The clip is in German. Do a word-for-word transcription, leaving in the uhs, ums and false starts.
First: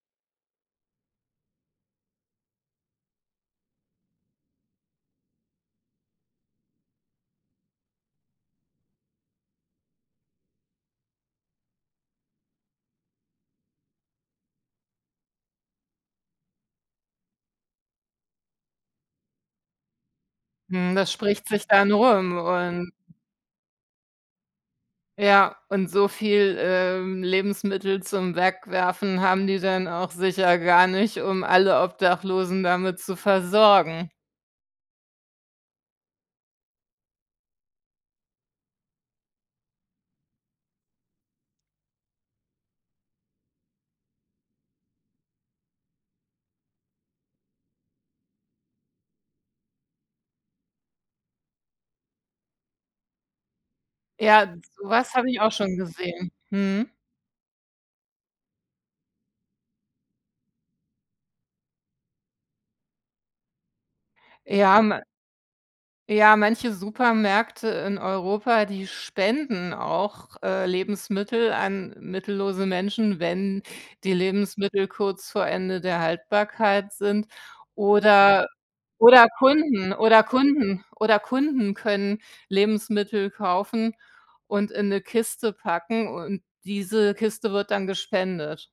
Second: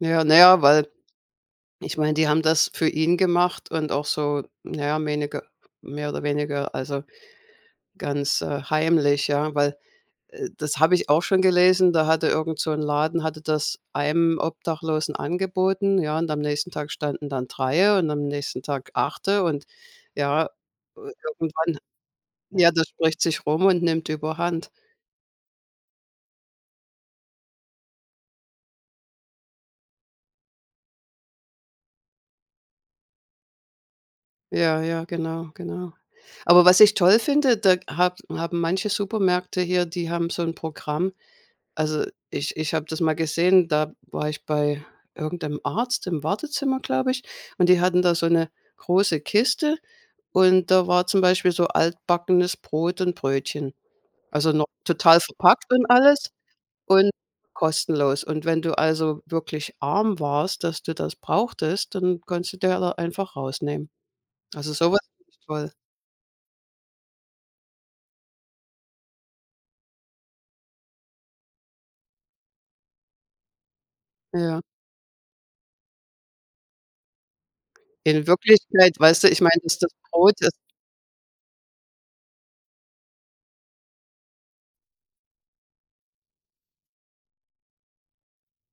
Ja, na ja, weil ich meine, die haben das für ihn gemacht und auch so, na ja, weniger mehr oder weniger also, ganz, äh, heimlich, ja. Weil, äh, das habe ich auch schon gelesen, da hatte irgend so 'n Laden hatte das einem Obdachlosen angeboten, ja, und am nächsten Tag standen dann drei und am nächsten Tag acht und, ja, Mhm, äh, das spricht sich irgendwann dann rum Ja, das und spricht sich rum und nimmt überhand. Ja und so viel, ähm, Lebensmittel zum Wegwerfen haben die dann auch sicher gar nicht, um alle Obdachlosen damit zu versorgen. Ja, ja, genau, genau. Aber was ich toll finde, da hab haben manche Supermärkte hier, die haben so 'n Programm. Also, ich ich habe das mal gesehen, da war ich bei irgend 'nem Arzt im Wartezimmer, glaube ich, und die hatten da so 'ne große Kiste und da war zum Beispiel so altbackenes Brot und Brötchen. Also, Ja, noch so was total habe ich auch verpackt schon und alles gesehen, mhm. und kostenlos. Und wenn du, also, wirklich arm warst, dass du das brauchtest, dann konntest du dir da einfach rausnehmen. Also, Ja, so was ma finde ich toll. ja manche Supermärkte in Europa, die spenden auch, äh, Lebensmittel an mittellose Menschen, wenn die Ja. Lebensmittel kurz vor Ende der Haltbarkeit sind In oder Wirklichkeit weißt oder du, ich meine, ist das Kunden oder Brot, äh Kunden oder Kunden können Lebensmittel kaufen und in 'ne Kiste packen und diese Kiste wird dann gespendet.